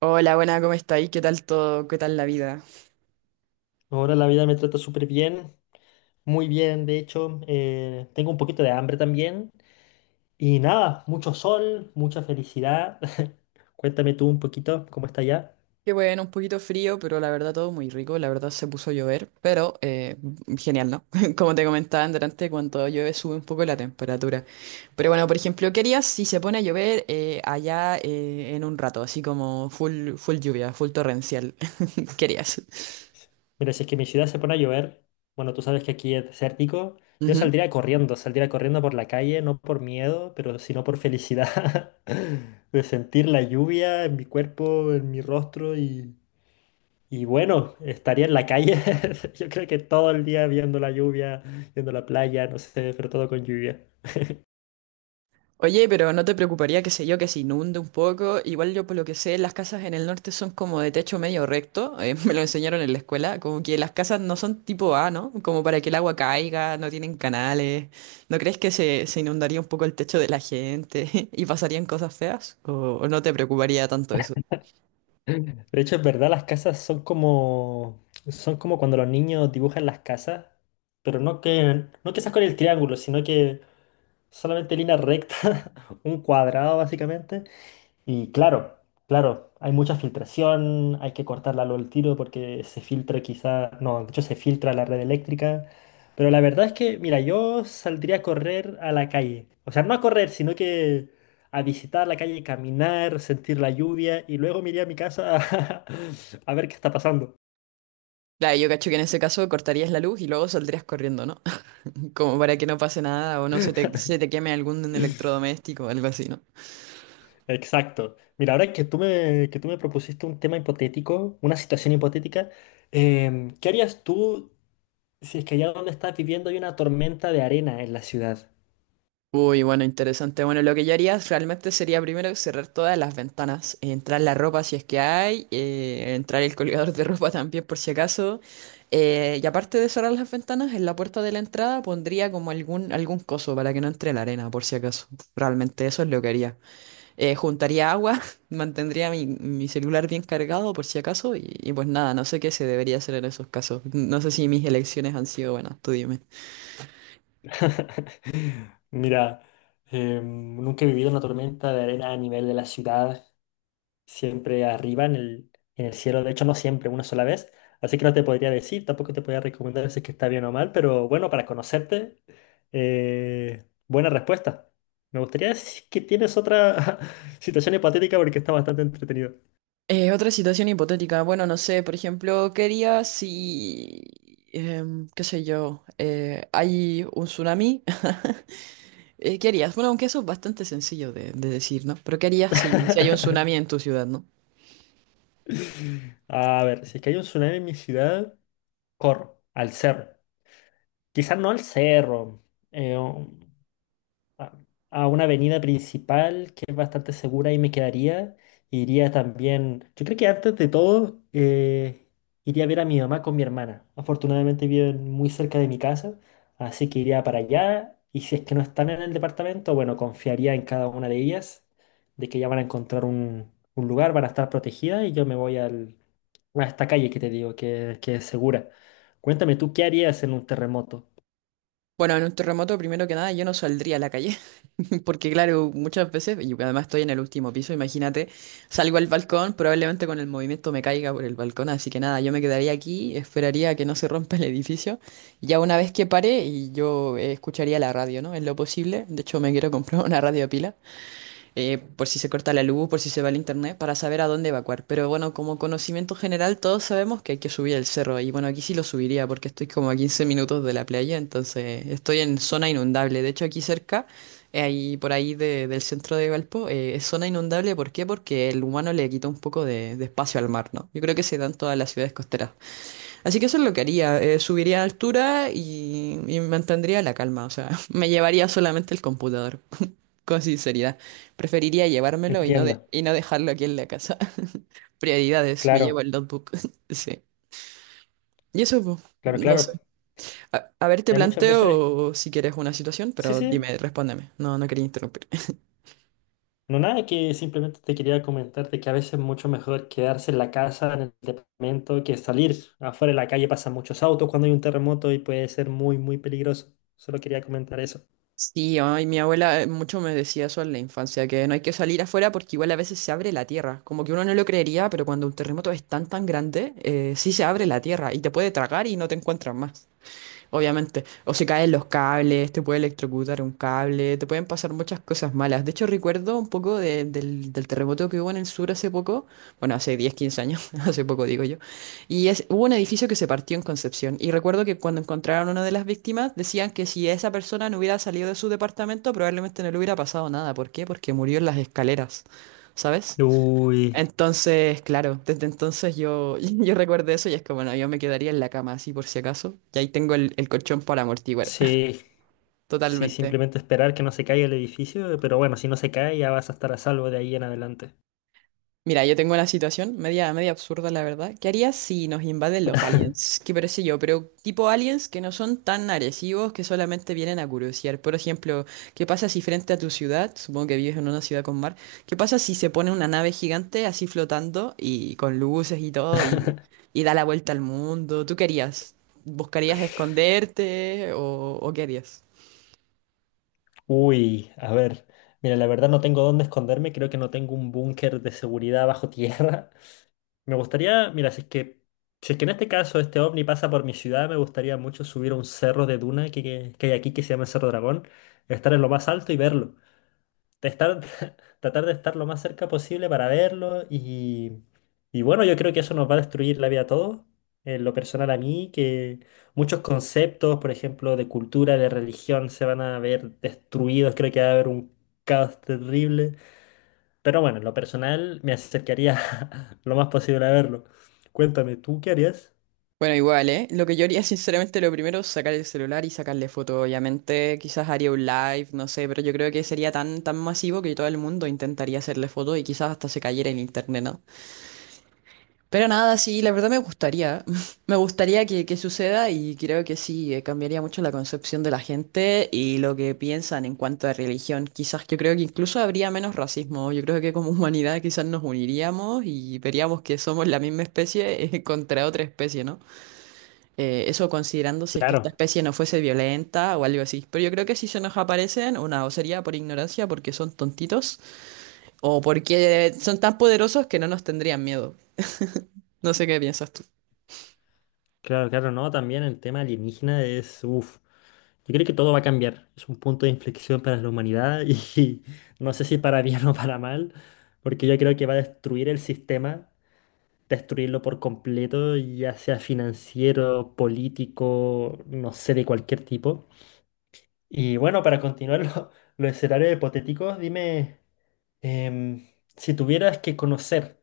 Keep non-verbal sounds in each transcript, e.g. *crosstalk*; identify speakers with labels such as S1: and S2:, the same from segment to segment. S1: Hola, buena, ¿cómo estáis? ¿Qué tal todo? ¿Qué tal la vida?
S2: Ahora la vida me trata súper bien, muy bien, de hecho. Tengo un poquito de hambre también. Y nada, mucho sol, mucha felicidad. *laughs* Cuéntame tú un poquito cómo está allá.
S1: Qué bueno, un poquito frío, pero la verdad todo muy rico. La verdad se puso a llover, pero genial, ¿no? *laughs* Como te comentaba antes, cuando llueve sube un poco la temperatura. Pero bueno, por ejemplo, ¿qué harías si se pone a llover allá en un rato? Así como full, full lluvia, full torrencial. *laughs* ¿Qué harías?
S2: Mira, si es que mi ciudad se pone a llover, bueno, tú sabes que aquí es desértico, yo saldría corriendo por la calle, no por miedo, pero sino por felicidad. *laughs* De sentir la lluvia en mi cuerpo, en mi rostro. Y... Y bueno, estaría en la calle, *laughs* yo creo que todo el día viendo la lluvia, viendo la playa, no sé, pero todo con lluvia.
S1: Oye, pero ¿no te preocuparía, qué sé yo, que se inunde un poco? Igual yo por lo que sé, las casas en el norte son como de techo medio recto, *laughs* me lo enseñaron en la escuela, como que las casas no son tipo A, ¿no? Como para que el agua caiga, no tienen canales. ¿No crees que se inundaría un poco el techo de la gente *laughs* y pasarían cosas feas? O no te preocuparía tanto eso?
S2: De hecho, es verdad, las casas son como cuando los niños dibujan las casas, pero no que seas con el triángulo, sino que solamente línea recta, *laughs* un cuadrado básicamente. Y claro, claro, hay mucha filtración, hay que cortarla luego al tiro porque se filtra quizá, no, de hecho se filtra la red eléctrica, pero la verdad es que, mira, yo saldría a correr a la calle, o sea, no a correr, sino que a visitar la calle, caminar, sentir la lluvia y luego me iría a mi casa, a, *laughs* a ver qué está pasando.
S1: Claro, yo cacho que en ese caso cortarías la luz y luego saldrías corriendo, ¿no? *laughs* Como para que no pase nada o no se te queme algún electrodoméstico o algo así, ¿no?
S2: Exacto. Mira, ahora que tú me propusiste un tema hipotético, una situación hipotética, ¿qué harías tú? Si es que allá donde estás viviendo hay una tormenta de arena en la ciudad.
S1: Uy, bueno, interesante. Bueno, lo que yo haría realmente sería primero cerrar todas las ventanas, entrar la ropa si es que hay, entrar el colgador de ropa también por si acaso. Y aparte de cerrar las ventanas, en la puerta de la entrada pondría como algún coso para que no entre la arena por si acaso. Realmente eso es lo que haría. Juntaría agua, *laughs* mantendría mi celular bien cargado por si acaso y pues nada, no sé qué se debería hacer en esos casos. No sé si mis elecciones han sido buenas, tú dime.
S2: *laughs* Mira, nunca he vivido una tormenta de arena a nivel de la ciudad, siempre arriba en el cielo, de hecho no siempre, una sola vez, así que no te podría decir, tampoco te podría recomendar si es que está bien o mal, pero bueno, para conocerte, buena respuesta. Me gustaría decir que tienes otra *laughs* situación hipotética porque está bastante entretenido.
S1: Otra situación hipotética. Bueno, no sé, por ejemplo, ¿qué harías si, em, qué sé yo, hay un tsunami? *laughs* ¿Qué harías? Bueno, aunque eso es bastante sencillo de decir, ¿no? Pero ¿qué harías si hay un tsunami en tu ciudad, ¿no?
S2: A ver, si es que hay un tsunami en mi ciudad, corro al cerro. Quizás no al cerro, eh, un- a, a una avenida principal que es bastante segura y me quedaría. Iría también, yo creo que antes de todo, iría a ver a mi mamá con mi hermana. Afortunadamente viven muy cerca de mi casa, así que iría para allá. Y si es que no están en el departamento, bueno, confiaría en cada una de ellas, de que ya van a encontrar un lugar, van a estar protegidas y yo me voy al- a esta calle que te digo, que es segura. Cuéntame, ¿tú qué harías en un terremoto?
S1: Bueno, en un terremoto, primero que nada, yo no saldría a la calle, *laughs* porque claro, muchas veces, y además estoy en el último piso, imagínate, salgo al balcón, probablemente con el movimiento me caiga por el balcón, así que nada, yo me quedaría aquí, esperaría a que no se rompa el edificio, y ya una vez que pare, y yo escucharía la radio, ¿no? En lo posible, de hecho me quiero comprar *laughs* una radio a pila, por si se corta la luz, por si se va el internet, para saber a dónde evacuar. Pero bueno, como conocimiento general, todos sabemos que hay que subir el cerro. Y bueno, aquí sí lo subiría porque estoy como a 15 minutos de la playa, entonces estoy en zona inundable. De hecho, aquí cerca, ahí por ahí de- del centro de Valpo, es zona inundable. ¿Por qué? Porque el humano le quita un poco de espacio al mar, ¿no? Yo creo que se dan todas las ciudades costeras. Así que eso es lo que haría. Eh, subiría a altura y mantendría la calma. O sea, *laughs* me llevaría solamente el computador. Con sinceridad, preferiría llevármelo
S2: Entiendo.
S1: y no dejarlo aquí en la casa. *laughs* Prioridades, me llevo
S2: Claro,
S1: el notebook. *laughs* Sí. Y eso, pues,
S2: claro,
S1: no sé.
S2: claro.
S1: A ver, te
S2: Hay muchas veces,
S1: planteo si quieres una situación,
S2: sí,
S1: pero
S2: sí,
S1: dime, respóndeme. No, no quería interrumpir. *laughs*
S2: no nada, que simplemente te quería comentarte que a veces es mucho mejor quedarse en la casa, en el departamento, que salir afuera en la calle. Pasan muchos autos cuando hay un terremoto y puede ser muy, muy peligroso. Solo quería comentar eso.
S1: Sí, ay, mi abuela mucho me decía eso en la infancia, que no hay que salir afuera porque igual a veces se abre la tierra. Como que uno no lo creería, pero cuando un terremoto es tan grande, sí se abre la tierra y te puede tragar y no te encuentras más. Obviamente. O se caen los cables, te puede electrocutar un cable, te pueden pasar muchas cosas malas. De hecho, recuerdo un poco del terremoto que hubo en el sur hace poco, bueno, hace 10 15 años, *laughs* hace poco digo yo, y es, hubo un edificio que se partió en Concepción. Y recuerdo que cuando encontraron a una de las víctimas, decían que si esa persona no hubiera salido de su departamento, probablemente no le hubiera pasado nada. ¿Por qué? Porque murió en las escaleras, ¿sabes?
S2: Uy,
S1: Entonces, claro, desde entonces yo, *laughs* yo recuerdo eso y es que, bueno, yo me quedaría en la cama así por si acaso. Y ahí tengo el colchón para amortiguar.
S2: sí,
S1: *laughs*
S2: sí,
S1: Totalmente.
S2: simplemente esperar que no se caiga el edificio, pero bueno, si no se cae ya vas a estar a salvo de ahí en adelante.
S1: Mira, yo tengo una situación media absurda, la verdad. ¿Qué harías si nos invaden los aliens? ¿Qué parece yo? Pero tipo aliens que no son tan agresivos, que solamente vienen a curiosear. Por ejemplo, ¿qué pasa si frente a tu ciudad, supongo que vives en una ciudad con mar, qué pasa si se pone una nave gigante así flotando y con luces y todo
S2: *laughs*
S1: y da la vuelta al mundo? ¿Tú qué harías? ¿Buscarías esconderte o qué harías?
S2: Uy, a ver, mira, la verdad no tengo dónde esconderme, creo que no tengo un búnker de seguridad bajo tierra. Me gustaría, mira, si es que en este caso este ovni pasa por mi ciudad, me gustaría mucho subir a un cerro de duna que hay aquí que se llama el Cerro Dragón, estar en lo más alto y verlo. De estar, *laughs* tratar de estar lo más cerca posible para verlo. Y y bueno, yo creo que eso nos va a destruir la vida a todos, en lo personal a mí, que muchos conceptos, por ejemplo, de cultura, de religión, se van a ver destruidos, creo que va a haber un caos terrible. Pero bueno, en lo personal me acercaría *laughs* lo más posible a verlo. Cuéntame, ¿tú qué harías?
S1: Bueno, igual, ¿eh? Lo que yo haría, *laughs* sinceramente, lo primero es sacar el celular y sacarle foto, obviamente. Quizás haría un live, no sé, pero yo creo que sería tan masivo que todo el mundo intentaría hacerle foto y quizás hasta se cayera en internet, ¿no? Pero nada, sí, la verdad me gustaría. *laughs* Me gustaría que suceda y creo que sí, cambiaría mucho la concepción de la gente y lo que piensan en cuanto a religión. Quizás yo creo que incluso habría menos racismo. Yo creo que como *laughs* humanidad quizás nos uniríamos y veríamos que somos la misma especie, *laughs* contra otra especie, ¿no? Eso considerando si es que esta
S2: Claro,
S1: especie no fuese violenta o algo así. Pero yo creo que si se nos aparecen, una o sería por ignorancia, porque son tontitos, o porque son tan poderosos que no nos tendrían miedo. No sé qué piensas tú.
S2: claro, claro, no, también el tema alienígena es, uff, yo creo que todo va a cambiar, es un punto de inflexión para la humanidad y *laughs* no sé si para bien o para mal, porque yo creo que va a destruir el sistema, destruirlo por completo, ya sea financiero, político, no sé, de cualquier tipo. Y bueno, para continuar *laughs* los escenarios hipotéticos, dime... Em, si tuvieras que conocer,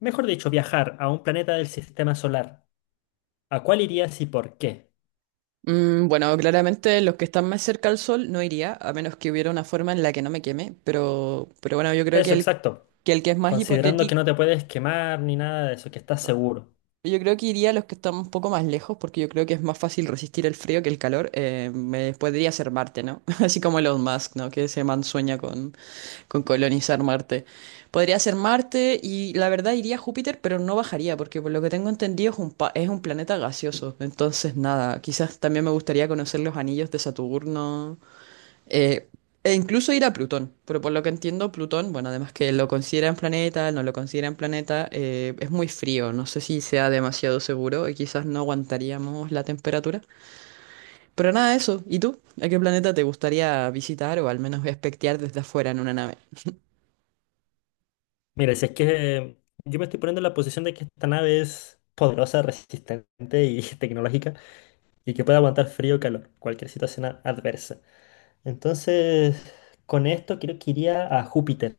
S2: mejor dicho, viajar a un planeta del sistema solar, ¿a cuál irías y por qué?
S1: Mm, bueno, claramente los que están más cerca al sol no iría, a menos que hubiera una forma en la que no me queme. Pero bueno, yo creo que
S2: Eso, exacto.
S1: el que es más
S2: Considerando que
S1: hipotético,
S2: no te puedes quemar ni nada de eso, que estás seguro.
S1: yo creo que iría a los que están un poco más lejos, porque yo creo que es más fácil resistir el frío que el calor. Me podría ser Marte, ¿no? *laughs* Así como Elon Musk, ¿no? Que se mansueña con colonizar Marte. Podría ser Marte y la verdad iría a Júpiter, pero no bajaría, porque por lo que tengo entendido es un, pa- es un planeta gaseoso. Entonces, nada, quizás también me gustaría conocer los anillos de Saturno. Eh, e incluso ir a Plutón, pero por lo que entiendo, Plutón, bueno, además que lo consideran planeta, no lo consideran planeta, es muy frío, no sé si sea demasiado seguro y quizás no aguantaríamos la temperatura. Pero nada, eso. ¿Y tú? ¿A qué planeta te gustaría visitar o al menos espectear desde afuera en una nave?
S2: Mira, si es que yo me estoy poniendo en la posición de que esta nave es poderosa, resistente y *laughs* tecnológica y que puede aguantar frío o calor, cualquier situación adversa. Entonces, con esto creo que iría a Júpiter.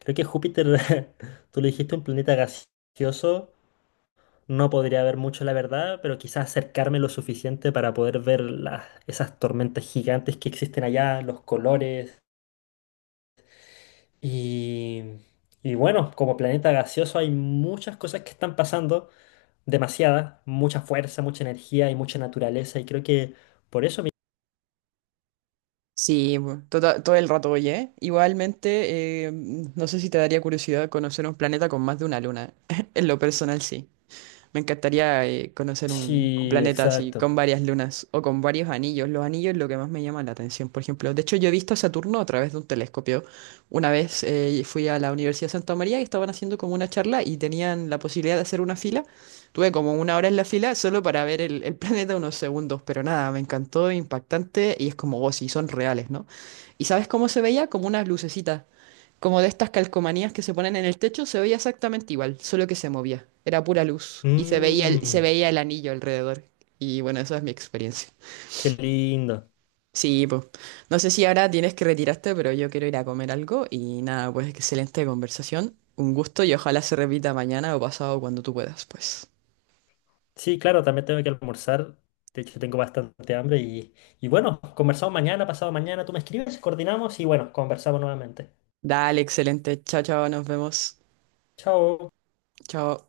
S2: Creo que Júpiter, *laughs* tú lo dijiste, un planeta gaseoso. No podría ver mucho la verdad, pero quizás acercarme lo suficiente para poder ver las, esas tormentas gigantes que existen allá, los colores. Y, y bueno, como planeta gaseoso hay muchas cosas que están pasando, demasiadas, mucha fuerza, mucha energía y mucha naturaleza. Y creo que por eso...
S1: Sí, bu- tota- todo el rato, oye. ¿Eh? Igualmente, no sé si te daría curiosidad conocer un planeta con más de una luna. *laughs* En lo personal, sí. Me encantaría conocer un
S2: Sí,
S1: planeta así,
S2: exacto.
S1: con varias lunas o con varios anillos. Los anillos es lo que más me llama la atención, por ejemplo. De hecho, yo he visto a Saturno a través de un telescopio. Una vez fui a la Universidad de Santa María y estaban haciendo como una charla y tenían la posibilidad de hacer una fila. Tuve como una hora en la fila solo para ver el *laughs* planeta unos segundos, pero nada, me encantó, impactante y es como, oh, sí, son reales, ¿no? ¿Y sabes cómo se veía? Como unas lucecitas como de estas calcomanías que se ponen en el techo, se veía exactamente igual, solo que se movía. Era pura luz. Y se veía se
S2: Mm,
S1: veía el anillo alrededor. Y bueno, esa es mi experiencia.
S2: qué lindo.
S1: Sí, pues. No sé si ahora tienes que retirarte, pero yo quiero ir a comer algo. Y nada, pues excelente conversación. Un gusto y ojalá se repita mañana o pasado cuando tú puedas, pues.
S2: Sí, claro, también tengo que almorzar. De hecho, tengo bastante hambre y bueno, conversamos mañana, pasado mañana, tú me escribes, coordinamos y bueno, conversamos nuevamente.
S1: Dale, excelente. Chao, chao, nos vemos.
S2: Chao.
S1: Chao.